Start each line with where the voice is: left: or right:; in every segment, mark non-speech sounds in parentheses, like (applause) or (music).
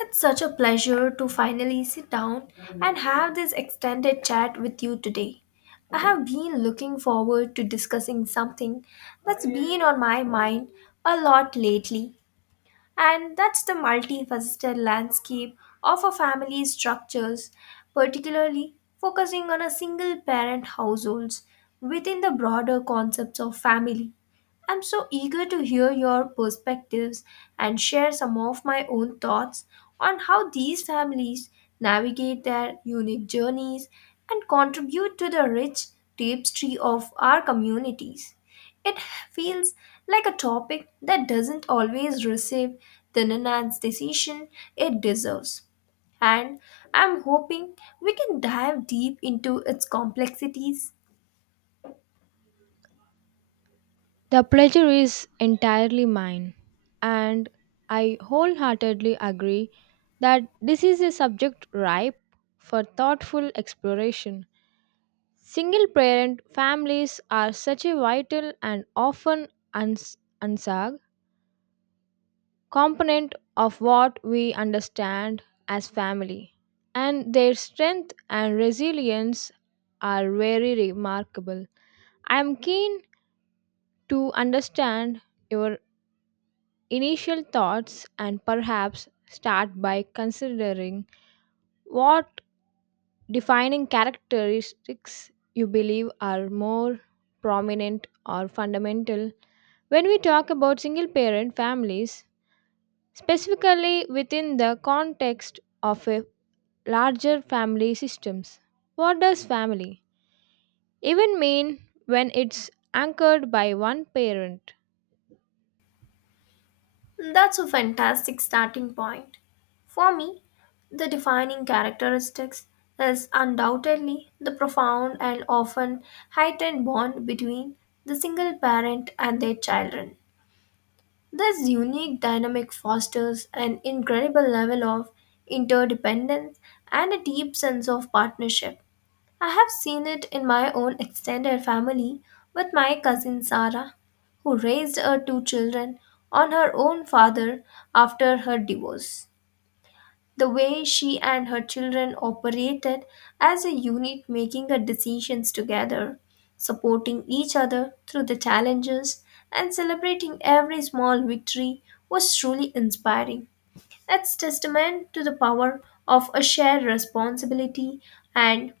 left: It's such a pleasure to finally sit down and have this extended chat with you today. I have been looking forward to discussing something that's been on my mind a lot lately, and that's the multifaceted landscape of a family's structures, particularly focusing on a single parent households within the broader concepts of family. I'm so eager to hear your perspectives and share some of my own thoughts on how these families navigate their unique journeys and contribute to the rich tapestry of our communities. It feels like a topic that doesn't always receive the nuanced decision it deserves, and I'm hoping we can dive deep into its complexities.
right: The pleasure is entirely mine, and I wholeheartedly agree that this is a subject ripe for thoughtful exploration. Single parent families are such a vital and often unsung component of what we understand as family, and their strength and resilience are very remarkable. I am keen to understand your initial thoughts and perhaps start by considering what defining characteristics you believe are more prominent or fundamental when we talk about single parent families, specifically within the context of a larger family systems. What does family even mean when it's anchored by one parent?
left: That's a fantastic starting point. For me, the defining characteristics is undoubtedly the profound and often heightened bond between the single parent and their children. This unique dynamic fosters an incredible level of interdependence and a deep sense of partnership. I have seen it in my own extended family with my cousin Sarah, who raised her two children on her own father after her divorce. The way she and her children operated as a unit, making her decisions together, supporting each other through the challenges, and celebrating every small victory was truly inspiring. It's testament to the power of a shared responsibility and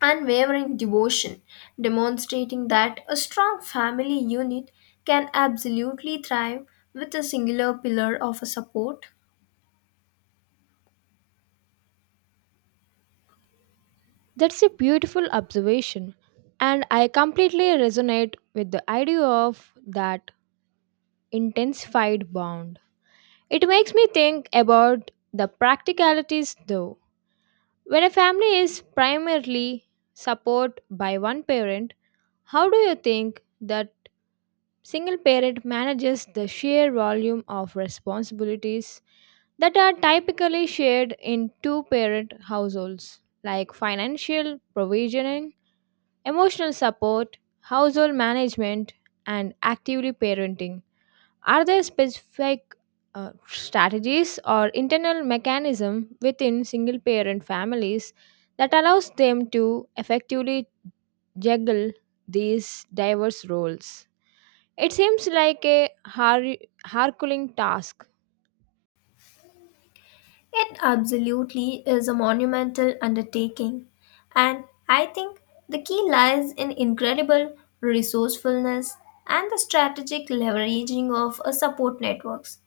left: unwavering devotion, demonstrating that a strong family unit can absolutely thrive with a singular pillar of a support.
right: That's a beautiful observation, and I completely resonate with the idea of that intensified bond. It makes me think about the practicalities though. When a family is primarily supported by one parent, how do you think that single parent manages the sheer volume of responsibilities that are typically shared in two parent households, like financial provisioning? Emotional support, household management, and actively parenting. Are there specific strategies or internal mechanism within single parent families that allows them to effectively juggle these diverse roles? It seems like a harkuling task.
left: It absolutely is a monumental undertaking, and I think the key lies in incredible resourcefulness and the strategic leveraging of a support networks.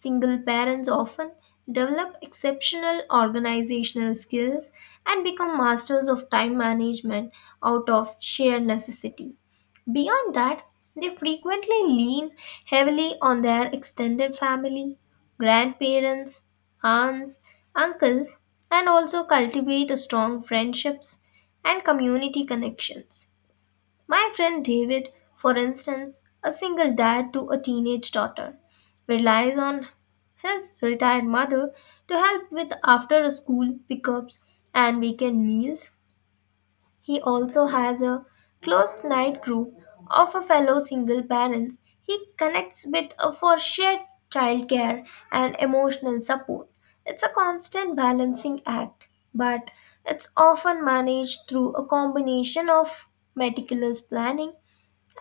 left: Single parents often develop exceptional organizational skills and become masters of time management out of sheer necessity. Beyond that, they frequently lean heavily on their extended family, grandparents, aunts, uncles, and also cultivate strong friendships and community connections. My friend David, for instance, a single dad to a teenage daughter, relies on his retired mother to help with after school pickups and weekend meals. He also has a close knit group of a fellow single parents he connects with for shared childcare and emotional support. It's a constant balancing act, but it's often managed through a combination of meticulous planning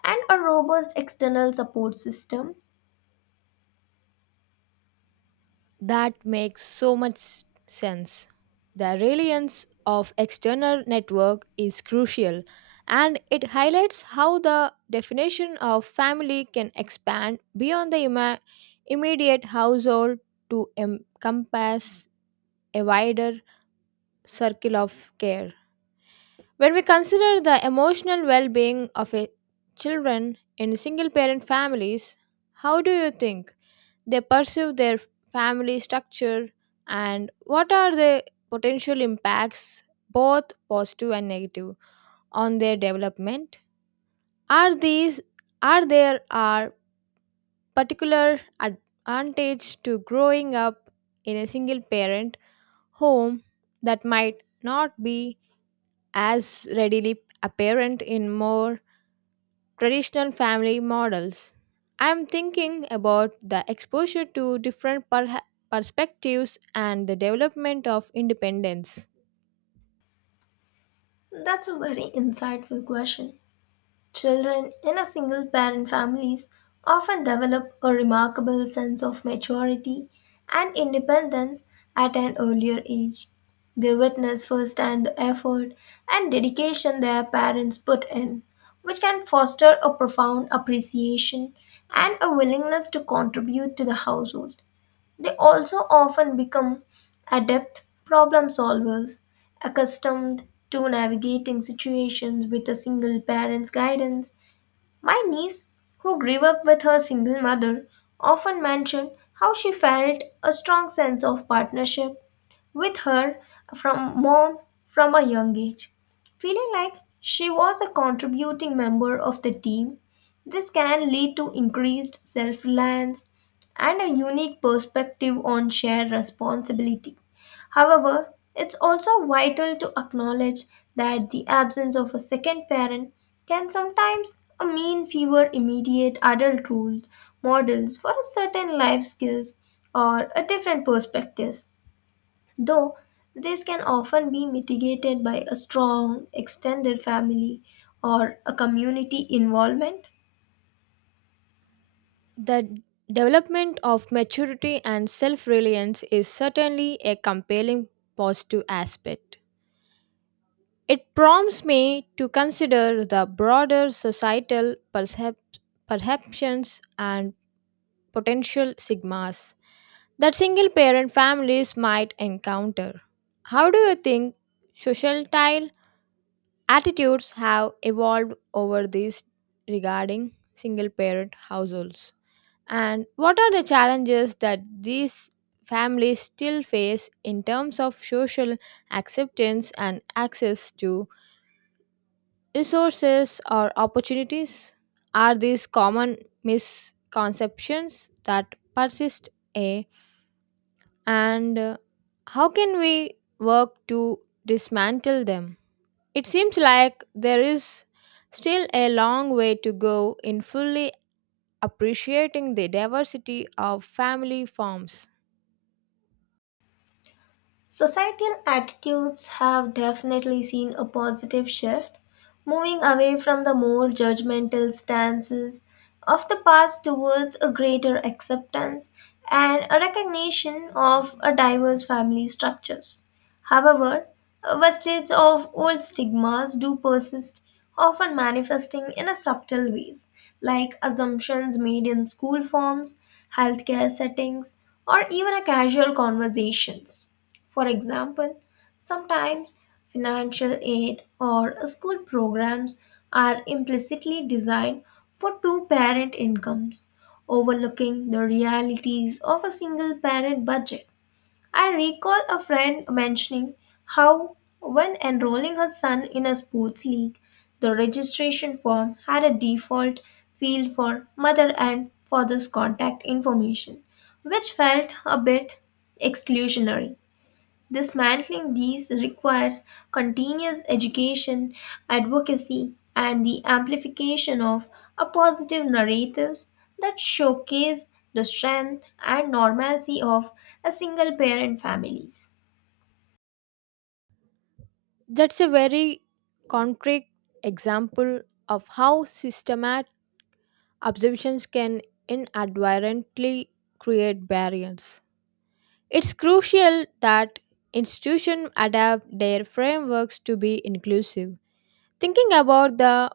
left: and a robust external support system.
right: That makes so much sense. The reliance of external network is crucial and it highlights how the definition of family can expand beyond the immediate household to encompass a wider circle of care. When we consider the emotional well-being of a children in single parent families, how do you think they perceive their family structure and what are the potential impacts both positive and negative on their development are these are there are particular advantage to growing up in a single parent home that might not be as readily apparent in more traditional family models. I'm thinking about the exposure to different perha perspectives and the development of independence.
left: That's a very insightful question. Children in a single parent families often develop a remarkable sense of maturity and independence at an earlier age. They witness firsthand the effort and dedication their parents put in, which can foster a profound appreciation and a willingness to contribute to the household. They also often become adept problem solvers, accustomed to navigating situations with a single parent's guidance. My niece, who grew up with her single mother, often mentioned how she felt a strong sense of partnership with her from mom from a young age. Feeling like she was a contributing member of the team, this can lead to increased self reliance and a unique perspective on shared responsibility. However, it's also vital to acknowledge that the absence of a second parent can sometimes mean fewer immediate adult rules, models for a certain life skills or a different perspective, though this can often be mitigated by a strong extended family or a community involvement.
right: The development of maturity and self reliance is certainly a compelling positive aspect. It prompts me to consider the broader societal perceptions and potential sigmas that single parent families might encounter. How do you think societal attitudes have evolved over these regarding single parent households? And what are the challenges that these families still face in terms of social acceptance and access to resources or opportunities? Are these common misconceptions that persist and how can we work to dismantle them? It seems like there is still a long way to go in fully appreciating the diversity of family forms.
left: Societal attitudes have definitely seen a positive shift, moving away from the more judgmental stances of the past towards a greater acceptance and a recognition of a diverse family structures. However, vestiges of old stigmas do persist, often manifesting in a subtle ways, like assumptions made in school forms, healthcare settings, or even a casual conversations. For example, sometimes financial aid or school programs are implicitly designed for two parent incomes, overlooking the realities of a single parent budget. I recall a friend mentioning how, when enrolling her son in a sports league, the registration form had a default field for mother and father's contact information, which felt a bit exclusionary. Dismantling these requires continuous education, advocacy, and the amplification of a positive narratives that showcase the strength and normalcy of a single parent families.
right: That's a very concrete example of how systematic observations can inadvertently create barriers. It's crucial that institutions adapt their frameworks to be inclusive. Thinking about the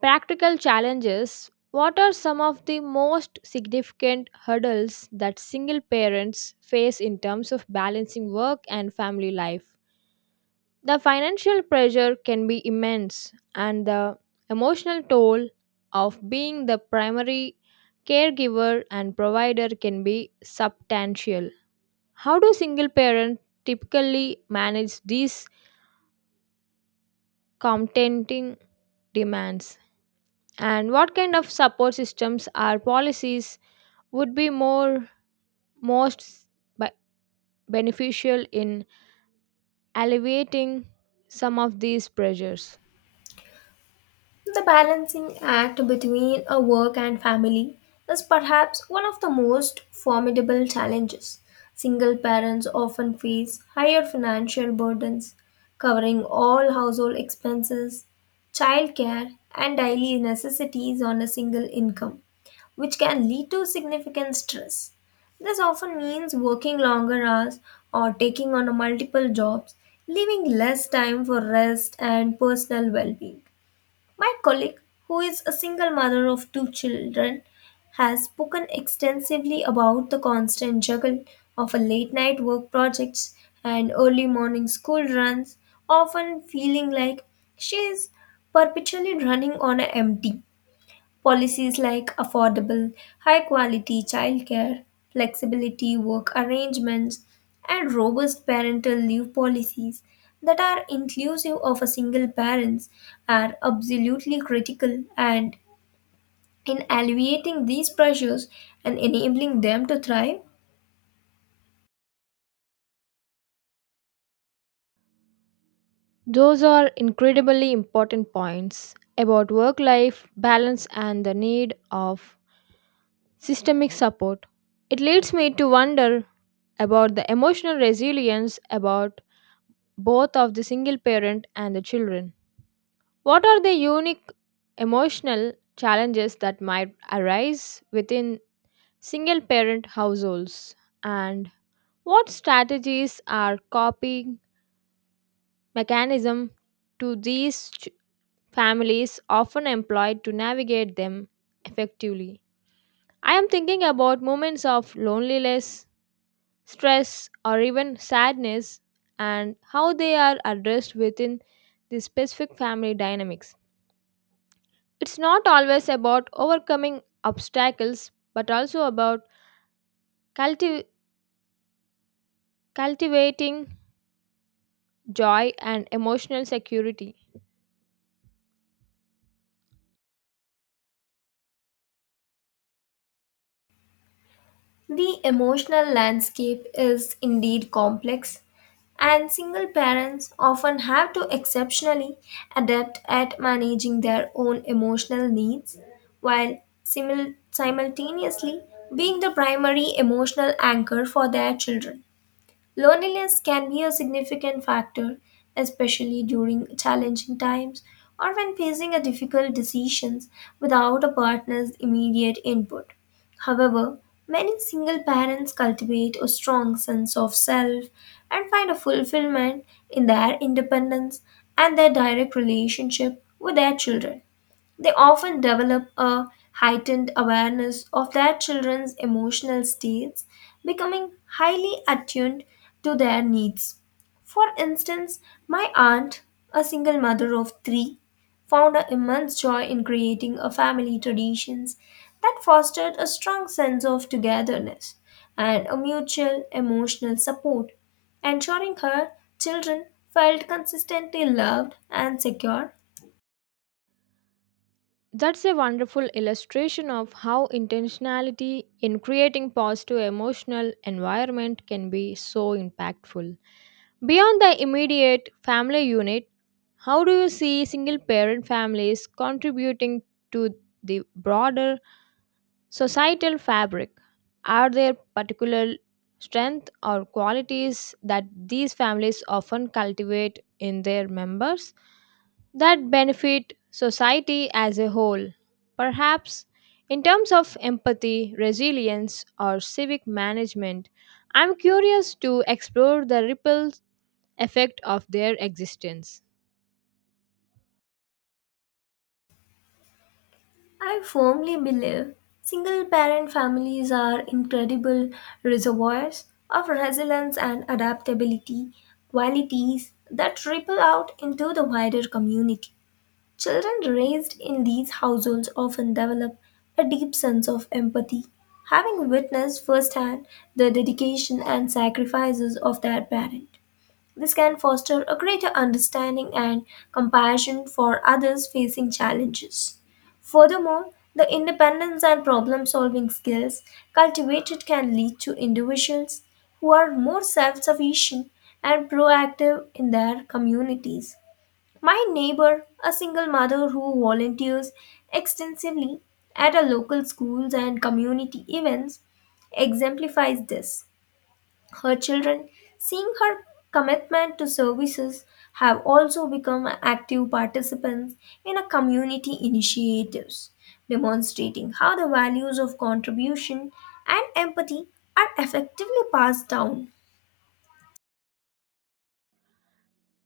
right: practical challenges, what are some of the most significant hurdles that single parents face in terms of balancing work and family life? The financial pressure can be immense, and the emotional toll of being the primary caregiver and provider can be substantial. How do single parents typically manage these competing demands? And what kind of support systems or policies would be more most be- beneficial in alleviating some of these pressures?
left: The balancing act between a work and family is perhaps one of the most formidable challenges. Single parents often face higher financial burdens, covering all household expenses, childcare, and daily necessities on a single income, which can lead to significant stress. This often means working longer hours or taking on multiple jobs, leaving less time for rest and personal well being. My colleague, who is a single mother of two children, has spoken extensively about the constant juggle of a late night work projects and early morning school runs, often feeling like she is perpetually running on an empty. Policies like affordable, high quality childcare, flexibility work arrangements, and robust parental leave policies that are inclusive of a single parents are absolutely critical and in alleviating these pressures and enabling them to thrive.
right: Those are incredibly important points about work life balance and the need of systemic support. It leads me to wonder about the emotional resilience about both of the single parent and the children. What are the unique emotional challenges that might arise within single parent households, and what strategies are coping mechanism to these families often employed to navigate them effectively? I am thinking about moments of loneliness, stress, or even sadness, and how they are addressed within the specific family dynamics. It's not always about overcoming obstacles but also about cultiv- cultivating joy, and emotional security.
left: The emotional landscape is indeed complex, and single parents often have to exceptionally adapt at managing their own emotional needs while simultaneously being the primary emotional anchor for their children. Loneliness can be a significant factor, especially during challenging times or when facing a difficult decisions without a partner's immediate input. However, many single parents cultivate a strong sense of self and find a fulfillment in their independence and their direct relationship with their children. They often develop a heightened awareness of their children's emotional states, becoming highly attuned to their needs. For instance, my aunt, a single mother of three, found an immense joy in creating a family traditions that fostered a strong sense of togetherness and a mutual emotional support, ensuring her children felt consistently loved and secure.
right: That's a wonderful illustration of how intentionality in creating positive emotional environment can be so impactful. Beyond the immediate family unit, how do you see single parent families contributing to the broader societal fabric? Are there particular strengths or qualities that these families often cultivate in their members that benefit society as a whole, perhaps in terms of empathy, resilience, or civic management? I'm curious to explore the ripple effect of their existence.
left: I firmly believe single parent families are incredible reservoirs of resilience and adaptability, qualities that ripple out into the wider community. Children raised in these households often develop a deep sense of empathy, having witnessed firsthand the dedication and sacrifices of their parents. This can foster a greater understanding and compassion for others facing challenges. Furthermore, the independence and problem solving skills cultivated can lead to individuals who are more self sufficient and proactive in their communities. My neighbor, a single mother who volunteers extensively at a local schools and community events, exemplifies this. Her children, seeing her commitment to services, have also become active participants in a community initiatives, demonstrating how the values of contribution and empathy are effectively passed down.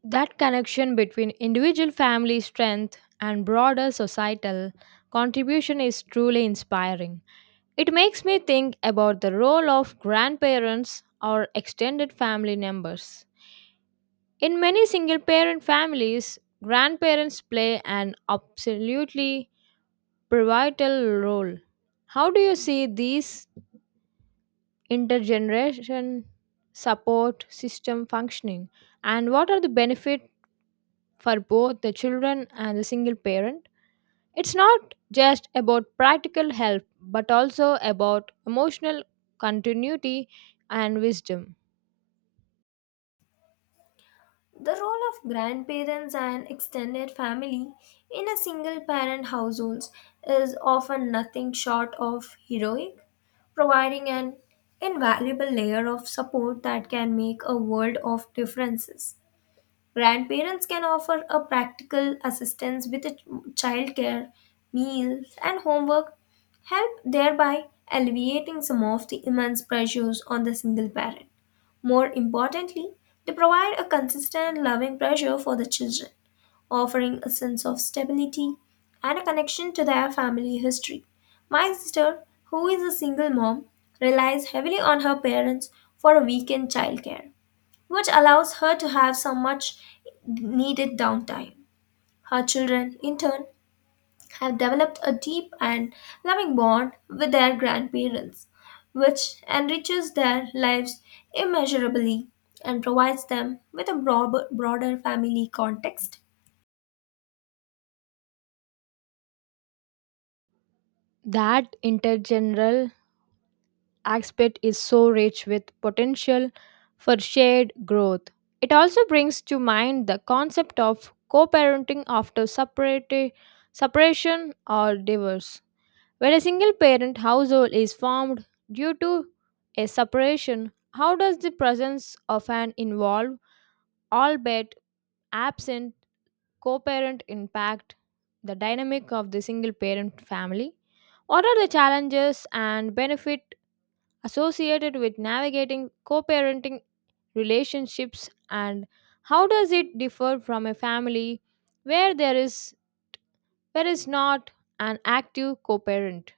right: That connection between individual family strength and broader societal contribution is truly inspiring. It makes me think about the role of grandparents or extended family members. In many single parent families, grandparents play an absolutely pivotal role. How do you see these intergeneration support system functioning, and what are the benefits for both the children and the single parent? It's not just about practical help, but also about emotional continuity and wisdom.
left: The role of grandparents and extended family in a single parent household is often nothing short of heroic, providing an invaluable layer of support that can make a world of differences. Grandparents can offer a practical assistance with a childcare, meals, and homework, help thereby alleviating some of the immense pressures on the single parent. More importantly, they provide a consistent loving pressure for the children, offering a sense of stability and a connection to their family history. My sister, who is a single mom, relies heavily on her parents for a weekend childcare, which allows her to have some much needed downtime. Her children, in turn, have developed a deep and loving bond with their grandparents, which enriches their lives immeasurably and provides them with a broader family context.
right: That intergeneral aspect is so rich with potential for shared growth. It also brings to mind the concept of co parenting after separation or divorce. When a single parent household is formed due to a separation, how does the presence of an involved, albeit absent, co parent impact the dynamic of the single parent family? What are the challenges and benefit associated with navigating co parenting relationships, and how does it differ from a family where there is where is not an active co parent?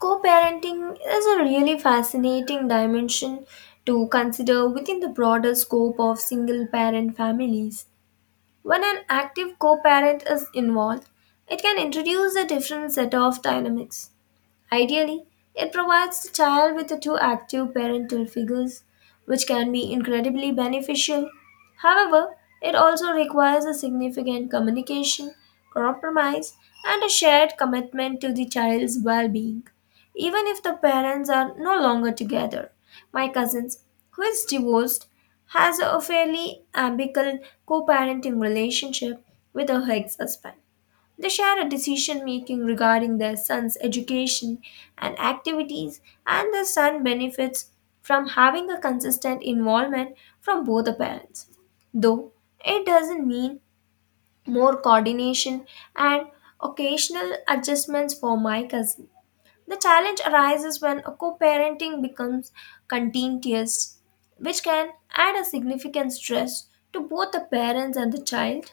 left: Co parenting is a really fascinating dimension to consider within the broader scope of single parent families. When an active co parent is involved, it can introduce a different set of dynamics. Ideally, it provides the child with the two active parental figures, which can be incredibly beneficial. However, it also requires a significant communication, compromise, and a shared commitment to the child's well being. Even if the parents are no longer together, my cousins, who is divorced, has a fairly amicable co parenting relationship with her ex husband. They share a decision making regarding their son's education and activities, and the son benefits from having a consistent involvement from both the parents. Though it doesn't mean more coordination and occasional adjustments for my cousin. The challenge arises when a co parenting becomes contentious, which can add a significant stress to both the parents and the child.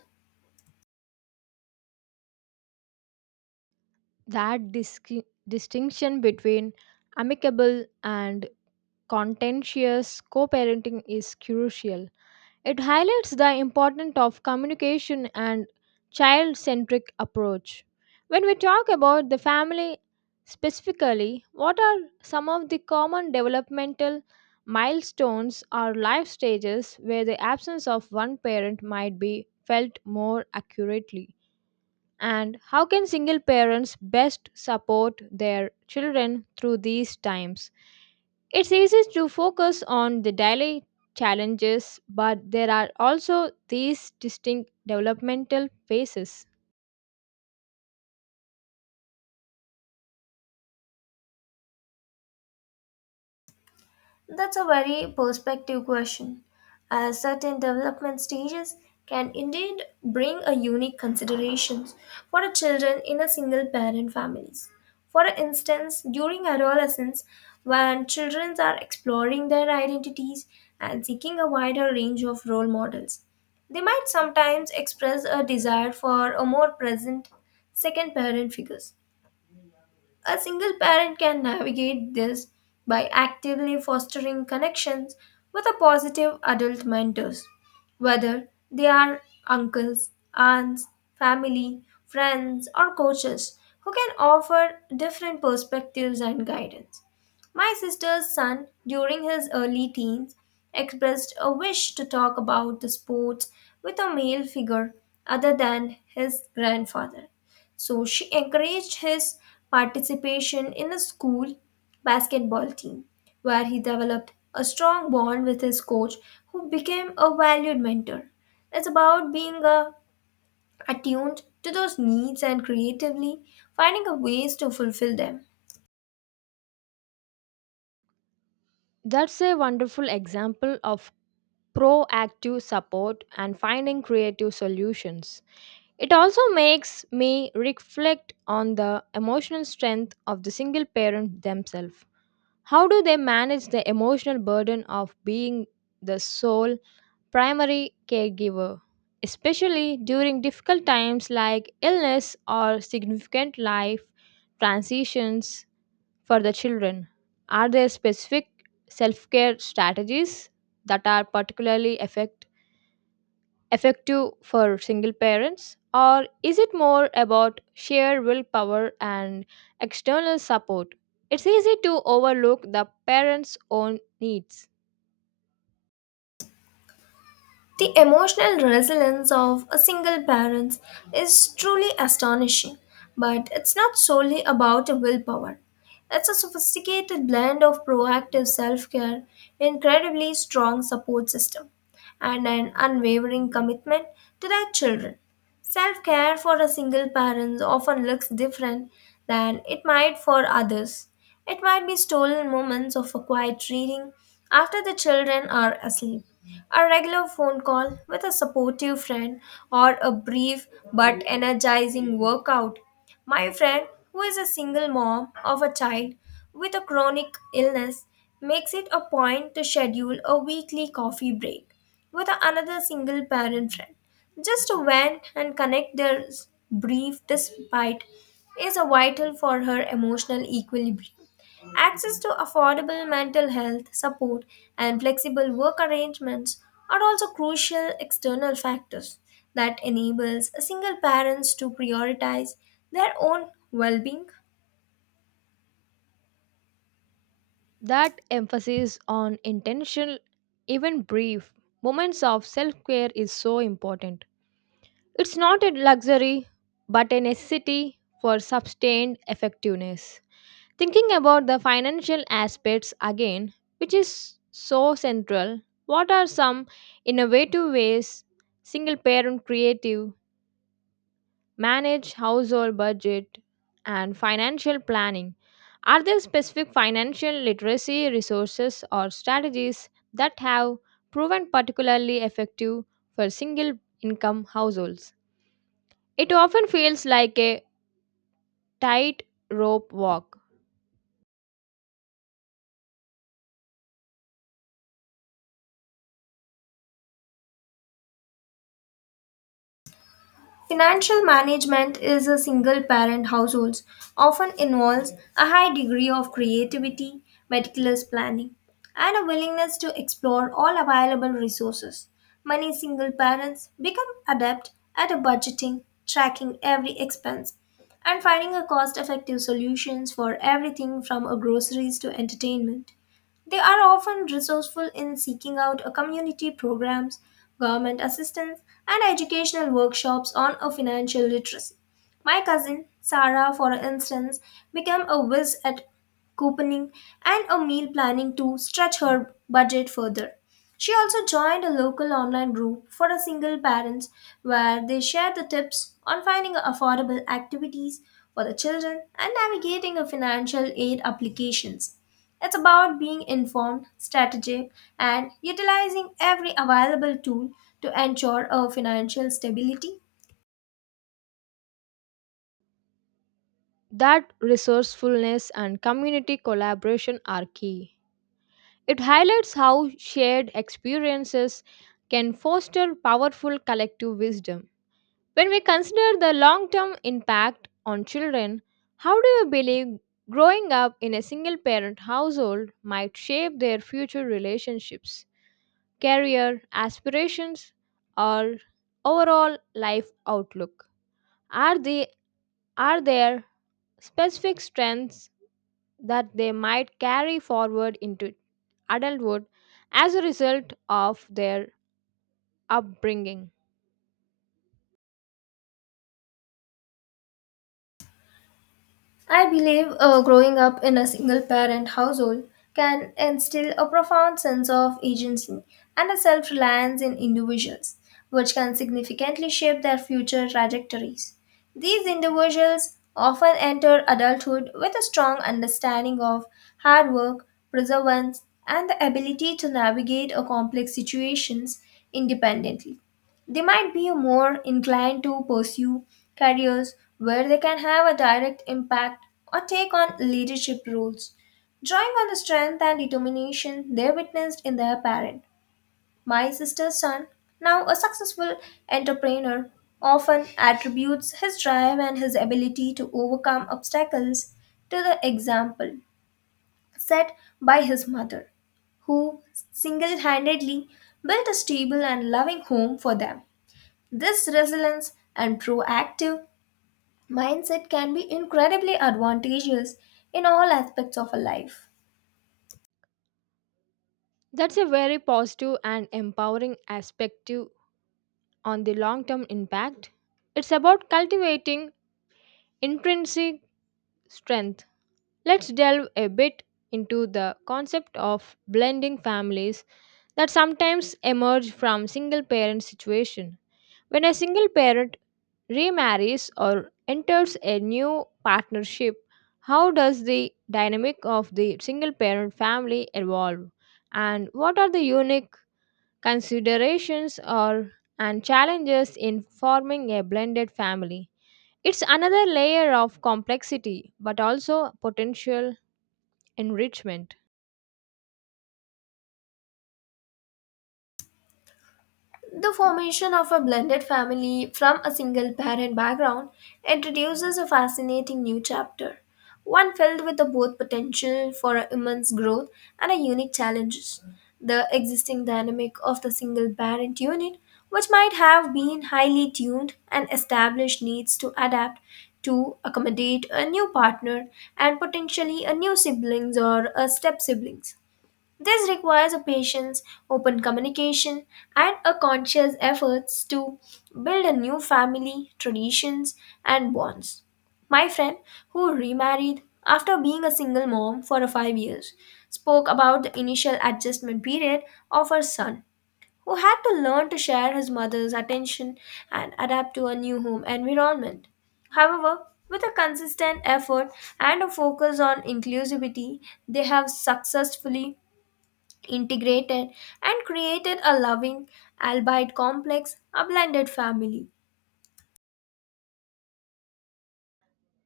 right: That distinction between amicable and contentious co parenting is crucial. It highlights the importance of communication and child centric approach. When we talk about the family specifically, what are some of the common developmental milestones or life stages where the absence of one parent might be felt more accurately? And how can single parents best support their children through these times? It's easy to focus on the daily challenges, but there are also these distinct developmental phases.
left: That's a very perspective question, as certain development stages can indeed bring a unique considerations for the children in a single parent families. For instance, during adolescence, when children are exploring their identities and seeking a wider range of role models, they might sometimes express a desire for a more present second parent figures. A single parent can navigate this by actively fostering connections with a positive adult mentors, whether they are uncles, aunts, family, friends, or coaches who can offer different perspectives and guidance. My sister's son, during his early teens, expressed a wish to talk about the sports with a male figure other than his grandfather, so she encouraged his participation in a school basketball team, where he developed a strong bond with his coach, who became a valued mentor. It's about being attuned to those needs and creatively finding a ways to fulfill them.
right: That's a wonderful example of proactive support and finding creative solutions. It also makes me reflect on the emotional strength of the single parent themselves. How do they manage the emotional burden of being the sole primary caregiver, especially during difficult times like illness or significant life transitions for the children? Are there specific self care strategies that are particularly effective for single parents, or is it more about sheer willpower and external support? It's easy to overlook the parents' own needs.
left: The emotional resilience of a single parent is truly astonishing, but it's not solely about willpower. It's a sophisticated blend of proactive self care, incredibly strong support system, and an unwavering commitment to their children. Self care for a single parent often looks different than it might for others. It might be stolen moments of a quiet reading after the children are asleep, a regular phone call with a supportive friend, or a brief but energizing workout. My friend, who is a single mom of a child with a chronic illness, makes it a point to schedule a weekly coffee break with another single parent friend just to vent and connect their brief despite is a vital for her emotional equilibrium access to affordable mental health support and flexible work arrangements are also crucial external factors that enables single parents to prioritize their own well-being.
right: That emphasis on intentional, even brief, moments of self care is so important. It's not a luxury, but a necessity for sustained effectiveness. Thinking about the financial aspects again, which is so central, what are some innovative ways single parent creative manage household budget and financial planning? Are there specific financial literacy resources or strategies that have proven particularly effective for single income households? It often feels like a tight rope walk.
left: Financial management is a single parent households often involves a high degree of creativity, meticulous planning, and a willingness to explore all available resources. Many single parents become adept at budgeting, tracking every expense, and finding a cost-effective solutions for everything from a groceries to entertainment. They are often resourceful in seeking out a community programs, government assistance, and educational workshops on a financial literacy. My cousin, Sarah, for instance, became a whiz at couponing and a meal planning to stretch her budget further. She also joined a local online group for a single parents where they shared the tips on finding affordable activities for the children and navigating a financial aid applications. It's about being informed, strategic, and utilizing every available tool to ensure a financial stability.
right: That resourcefulness and community collaboration are key. It highlights how shared experiences can foster powerful collective wisdom. When we consider the long term impact on children, how do you believe growing up in a single parent household might shape their future relationships, career aspirations, or overall life outlook? Are, they, are there specific strengths that they might carry forward into adulthood as a result of their upbringing?
left: I believe growing up in a single parent household can instill a profound sense of agency and a self reliance in individuals, which can significantly shape their future trajectories. These individuals often enter adulthood with a strong understanding of hard work, perseverance, and the ability to navigate a complex situations independently. They might be more inclined to pursue careers where they can have a direct impact or take on leadership roles, drawing on the strength and determination they witnessed in their parent. My sister's son, now a successful entrepreneur, often attributes his drive and his ability to overcome obstacles to the example set by his mother, who single handedly built a stable and loving home for them. This resilience and proactive mindset can be incredibly advantageous in all aspects of a life.
right: That's a very positive and empowering aspect on the long term impact. It's about cultivating intrinsic strength. Let's delve a bit into the concept of blending families that sometimes emerge from single parent situation. When a single parent remarries or enters a new partnership, how does the dynamic of the single parent family evolve? And what are the unique considerations or and challenges in forming a blended family? It's another layer of complexity but also potential enrichment.
left: The formation of a blended family from a single parent background introduces a fascinating new chapter, one filled with the both potential for immense growth and a unique challenges. The existing dynamic of the single parent unit, which might have been highly tuned and established, needs to adapt to accommodate a new partner and potentially a new siblings or a step siblings. This requires a patience, open communication, and a conscious efforts to build a new family, traditions, and bonds. My friend, who remarried after being a single mom for 5 years, spoke about the initial adjustment period of her son, who had to learn to share his mother's attention and adapt to a new home environment. However, with a consistent effort and a focus on inclusivity, they have successfully integrated and created a loving, albeit complex, a blended family.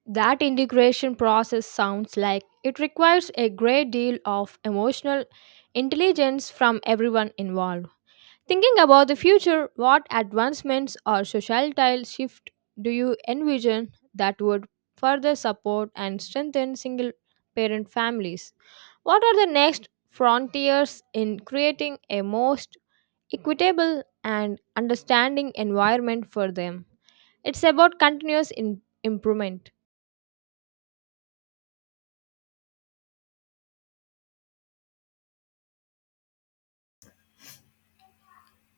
right: That integration process sounds like it requires a great deal of emotional intelligence from everyone involved. Thinking about the future, what advancements or societal shift do you envision that would further support and strengthen single parent families? What are the next frontiers in creating a most equitable and understanding environment for them? It's about continuous improvement.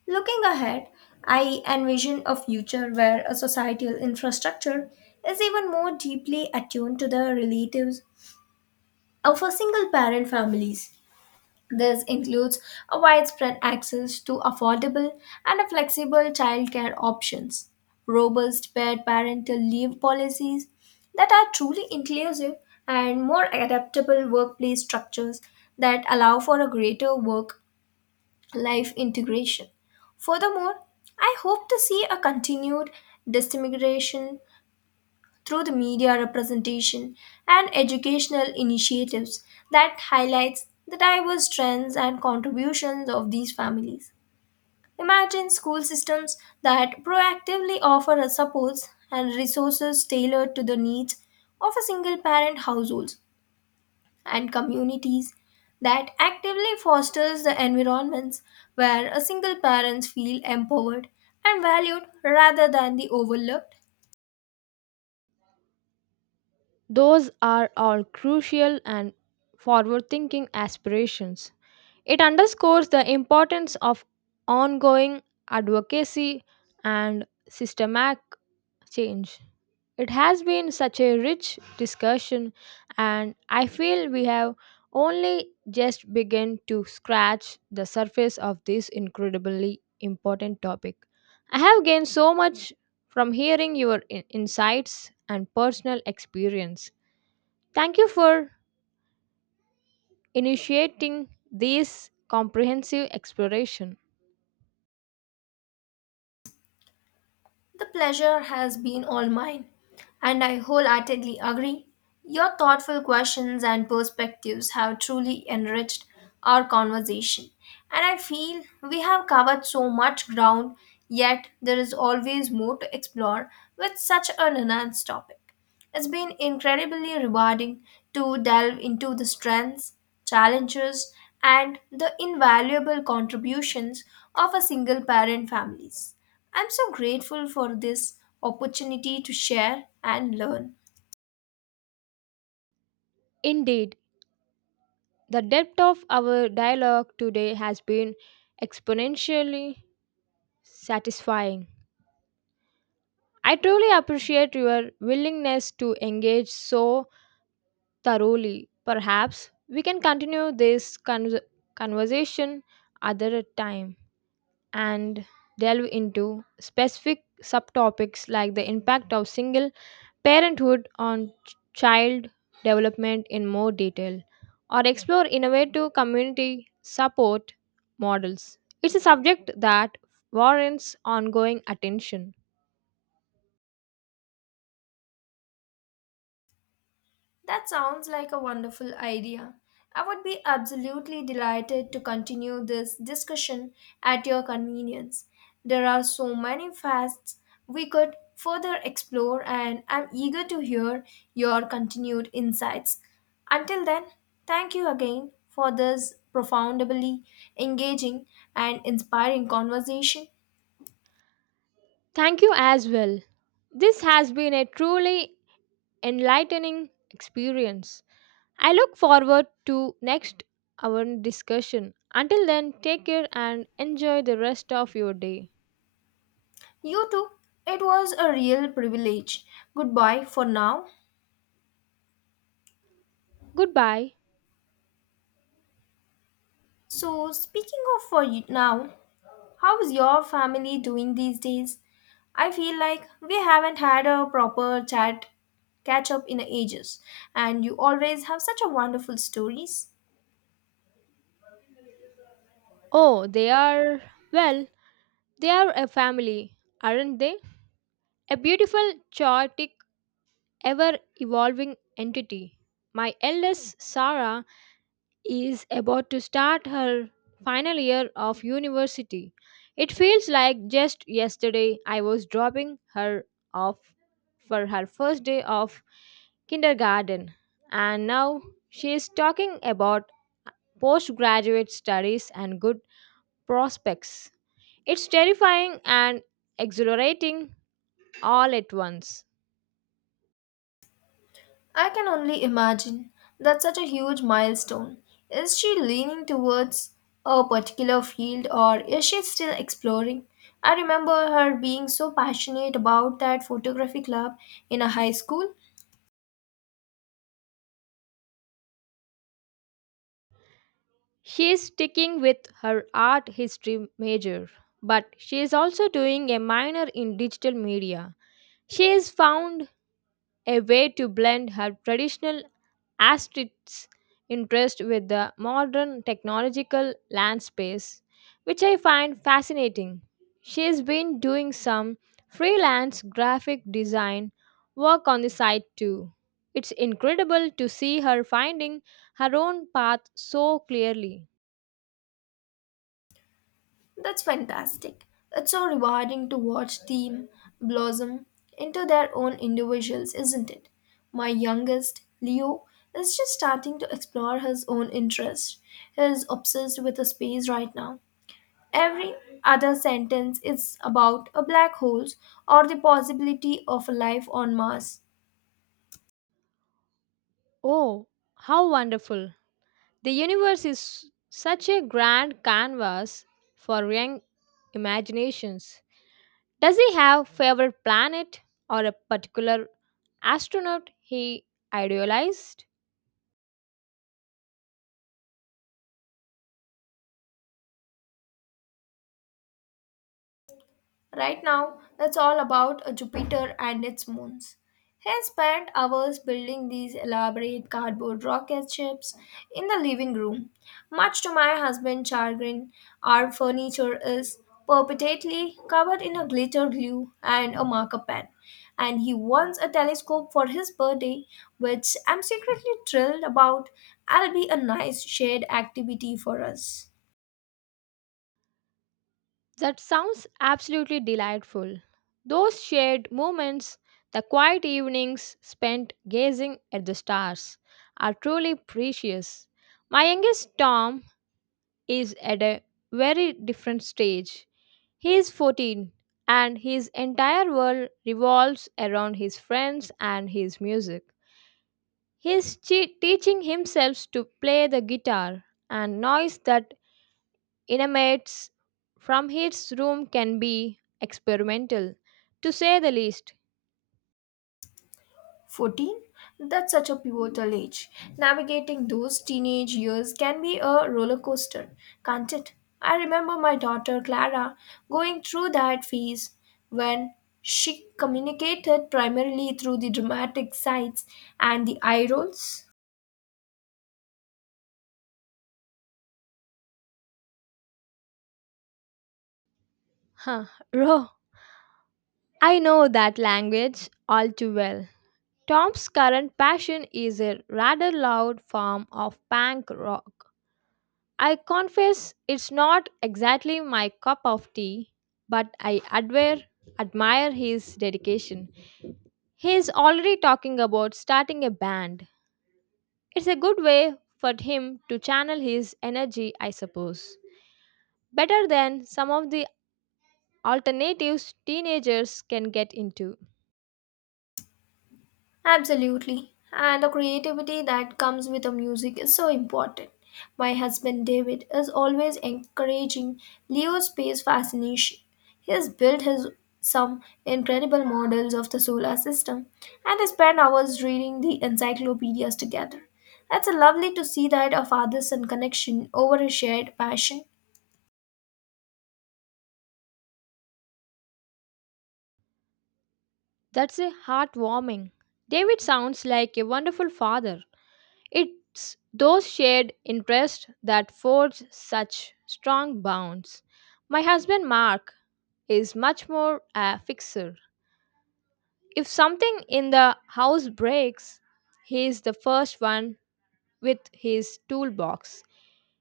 left: Looking ahead, I envision a future where a societal infrastructure is even more deeply attuned to the relatives of a single parent families. This includes a widespread access to affordable and a flexible childcare options, robust paid parental leave policies that are truly inclusive, and more adaptable workplace structures that allow for a greater work life integration. Furthermore, I hope to see a continued dissemination through the media representation and educational initiatives that highlights the diverse trends and contributions of these families. Imagine school systems that proactively offer a supports and resources tailored to the needs of a single parent households and communities that actively fosters the environments where a single parents feel empowered and valued rather than the overlooked.
right: Those are all crucial and forward thinking aspirations. It underscores the importance of ongoing advocacy and systematic change. It has been such a rich discussion, and I feel we have only just begun to scratch the surface of this incredibly important topic. I have gained so much from hearing your insights and personal experience. Thank you for initiating this comprehensive exploration.
left: The pleasure has been all mine, and I wholeheartedly agree. Your thoughtful questions and perspectives have truly enriched our conversation, and I feel we have covered so much ground, yet there is always more to explore with such an enhanced topic. It's been incredibly rewarding to delve into the strengths, challenges, and the invaluable contributions of a single parent families. I'm so grateful for this opportunity to share and learn.
right: Indeed, the depth of our dialogue today has been exponentially satisfying. I truly appreciate your willingness to engage so thoroughly. Perhaps we can continue this conversation other time and delve into specific subtopics like the impact of single parenthood on child development in more detail, or explore innovative community support models. It's a subject that warrants ongoing attention.
left: That sounds like a wonderful idea. I would be absolutely delighted to continue this discussion at your convenience. There are so many facets we could further explore, and I'm eager to hear your continued insights. Until then, thank you again for this profoundly engaging and inspiring conversation.
right: Thank you as well. This has been a truly enlightening experience. I look forward to next our discussion. Until then, take care and enjoy the rest of your day.
left: You too, it was a real privilege. Goodbye for now.
right: Goodbye.
left: So, speaking of for you now, how's your family doing these days? I feel like we haven't had a proper chat catch up in ages, and you always have such a wonderful stories.
right: Oh, they are well. They are a family, aren't they? A beautiful, chaotic, ever evolving entity. My eldest, Sarah, is about to start her final year of university. It feels like just yesterday I was dropping her off for her first day of kindergarten, and now she is talking about postgraduate studies and good prospects. It's terrifying and exhilarating all at once.
left: I can only imagine that's such a huge milestone. Is she leaning towards a particular field or is she still exploring? I remember her being so passionate about that photography club in a high school.
right: She is sticking with her art history major, but she is also doing a minor in digital media. She has found a way to blend her traditional as its interest with the modern technological landscape, which I find fascinating. She's been doing some freelance graphic design work on the side too. It's incredible to see her finding her own path so clearly.
left: That's fantastic. It's so rewarding to watch them blossom into their own individuals, isn't it? My youngest, Leo, is just starting to explore his own interests. He is obsessed with space right now. Every other sentence is about a black hole or the possibility of life on Mars.
right: Oh, how wonderful! The universe is such a grand canvas for young imaginations. Does he have favorite planet or a particular astronaut he idealized?
left: Right now, that's all about Jupiter and its moons. He spent hours building these elaborate cardboard rocket ships in the living room. Much to my husband's chagrin, our furniture is perpetually covered in a glitter glue and a marker pen. And he wants a telescope for his birthday, which I'm secretly thrilled about. It'll be a nice shared activity for us.
right: That sounds absolutely delightful. Those shared moments, the quiet evenings spent gazing at the stars, are truly precious. My youngest Tom is at a very different stage. He is 14 and his entire world revolves around his friends and his music. He is teaching himself to play the guitar, and noise that emanates from his room can be experimental, to say the least.
left: 14? That's such a pivotal age. Navigating those teenage years can be a roller coaster, can't it? I remember my daughter Clara going through that phase when she communicated primarily through the dramatic sights and the eye rolls.
right: Huh, (laughs) Ro, I know that language all too well. Tom's current passion is a rather loud form of punk rock. I confess it's not exactly my cup of tea, but I admire his dedication. He is already talking about starting a band. It's a good way for him to channel his energy, I suppose. Better than some of the alternatives teenagers can get into.
left: Absolutely. And the creativity that comes with the music is so important. My husband David is always encouraging Leo's space fascination. He has built his some incredible models of the solar system and they spend hours reading the encyclopedias together. It's lovely to see that a father son connection over a shared passion.
right: That's a heartwarming. David sounds like a wonderful father. It's those shared interests that forge such strong bonds. My husband Mark is much more a fixer. If something in the house breaks, he is the first one with his toolbox.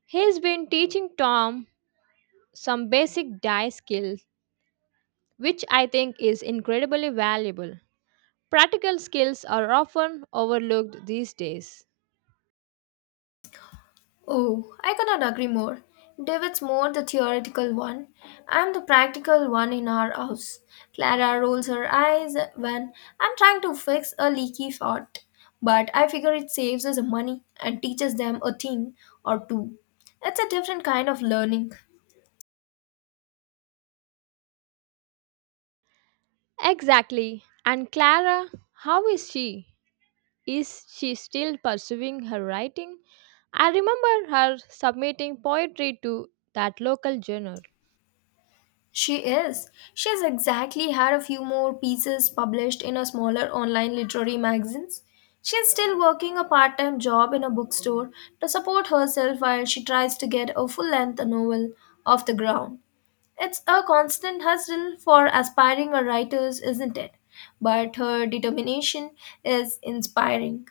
right: He's been teaching Tom some basic die skills, which I think is incredibly valuable. Practical skills are often overlooked these days.
left: Oh, I cannot agree more. David's more the theoretical one. I'm the practical one in our house. Clara rolls her eyes when I'm trying to fix a leaky faucet, but I figure it saves us money and teaches them a thing or two. It's a different kind of learning.
right: Exactly. And Clara, how is she? Is she still pursuing her writing? I remember her submitting poetry to that local journal.
left: She is. She has exactly had a few more pieces published in a smaller online literary magazines. She is still working a part time job in a bookstore to support herself while she tries to get a full length novel off the ground. It's a constant hustle for aspiring writers, isn't it? But her determination is inspiring.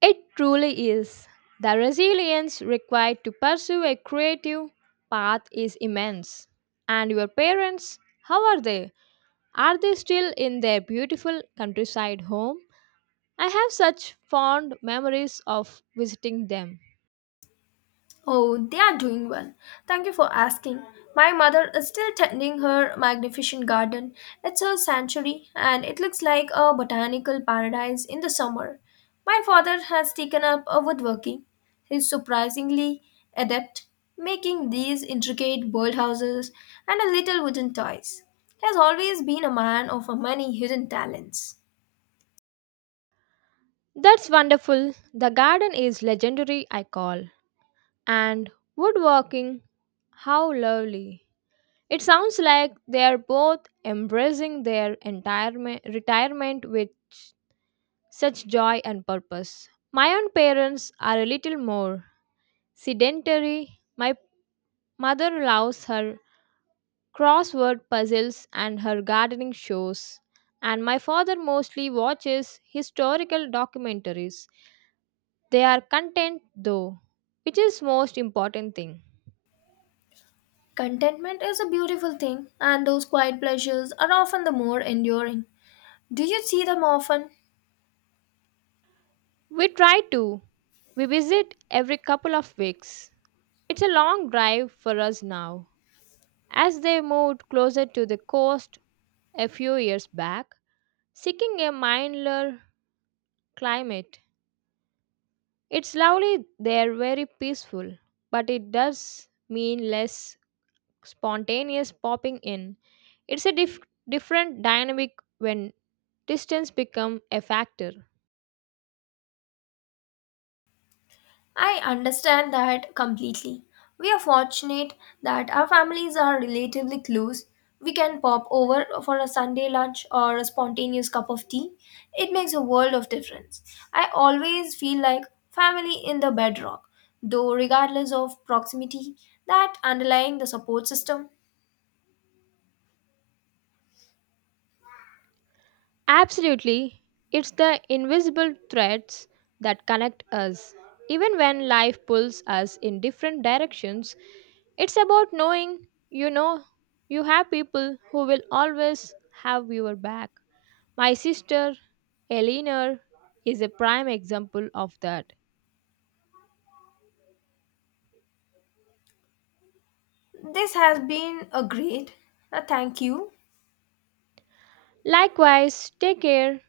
right: It truly is. The resilience required to pursue a creative path is immense. And your parents, how are they? Are they still in their beautiful countryside home? I have such fond memories of visiting them.
left: Oh, they are doing well. Thank you for asking. My mother is still tending her magnificent garden. It's her sanctuary and it looks like a botanical paradise in the summer. My father has taken up a woodworking. He's surprisingly adept making these intricate bird houses and a little wooden toys. He has always been a man of many hidden talents.
right: That's wonderful. The garden is legendary, I call. And woodworking, how lovely. It sounds like they are both embracing their entire retirement with such joy and purpose. My own parents are a little more sedentary. My mother loves her crossword puzzles and her gardening shows, and my father mostly watches historical documentaries. They are content though, which is most important thing.
left: Contentment is a beautiful thing, and those quiet pleasures are often the more enduring. Do you see them often?
right: We try to. We visit every couple of weeks. It's a long drive for us now. As they moved closer to the coast a few years back, seeking a milder climate. It's lovely there, very peaceful, but it does mean less spontaneous popping in. It's a different dynamic when distance become a factor.
left: I understand that completely. We are fortunate that our families are relatively close. We can pop over for a Sunday lunch or a spontaneous cup of tea. It makes a world of difference. I always feel like family in the bedrock, though, regardless of proximity, that underlying the support system.
right: Absolutely, it's the invisible threads that connect us. Even when life pulls us in different directions, it's about knowing you have people who will always have your back. My sister, Eleanor, is a prime example of that.
left: This has been a great. Thank you.
right: Likewise, take care.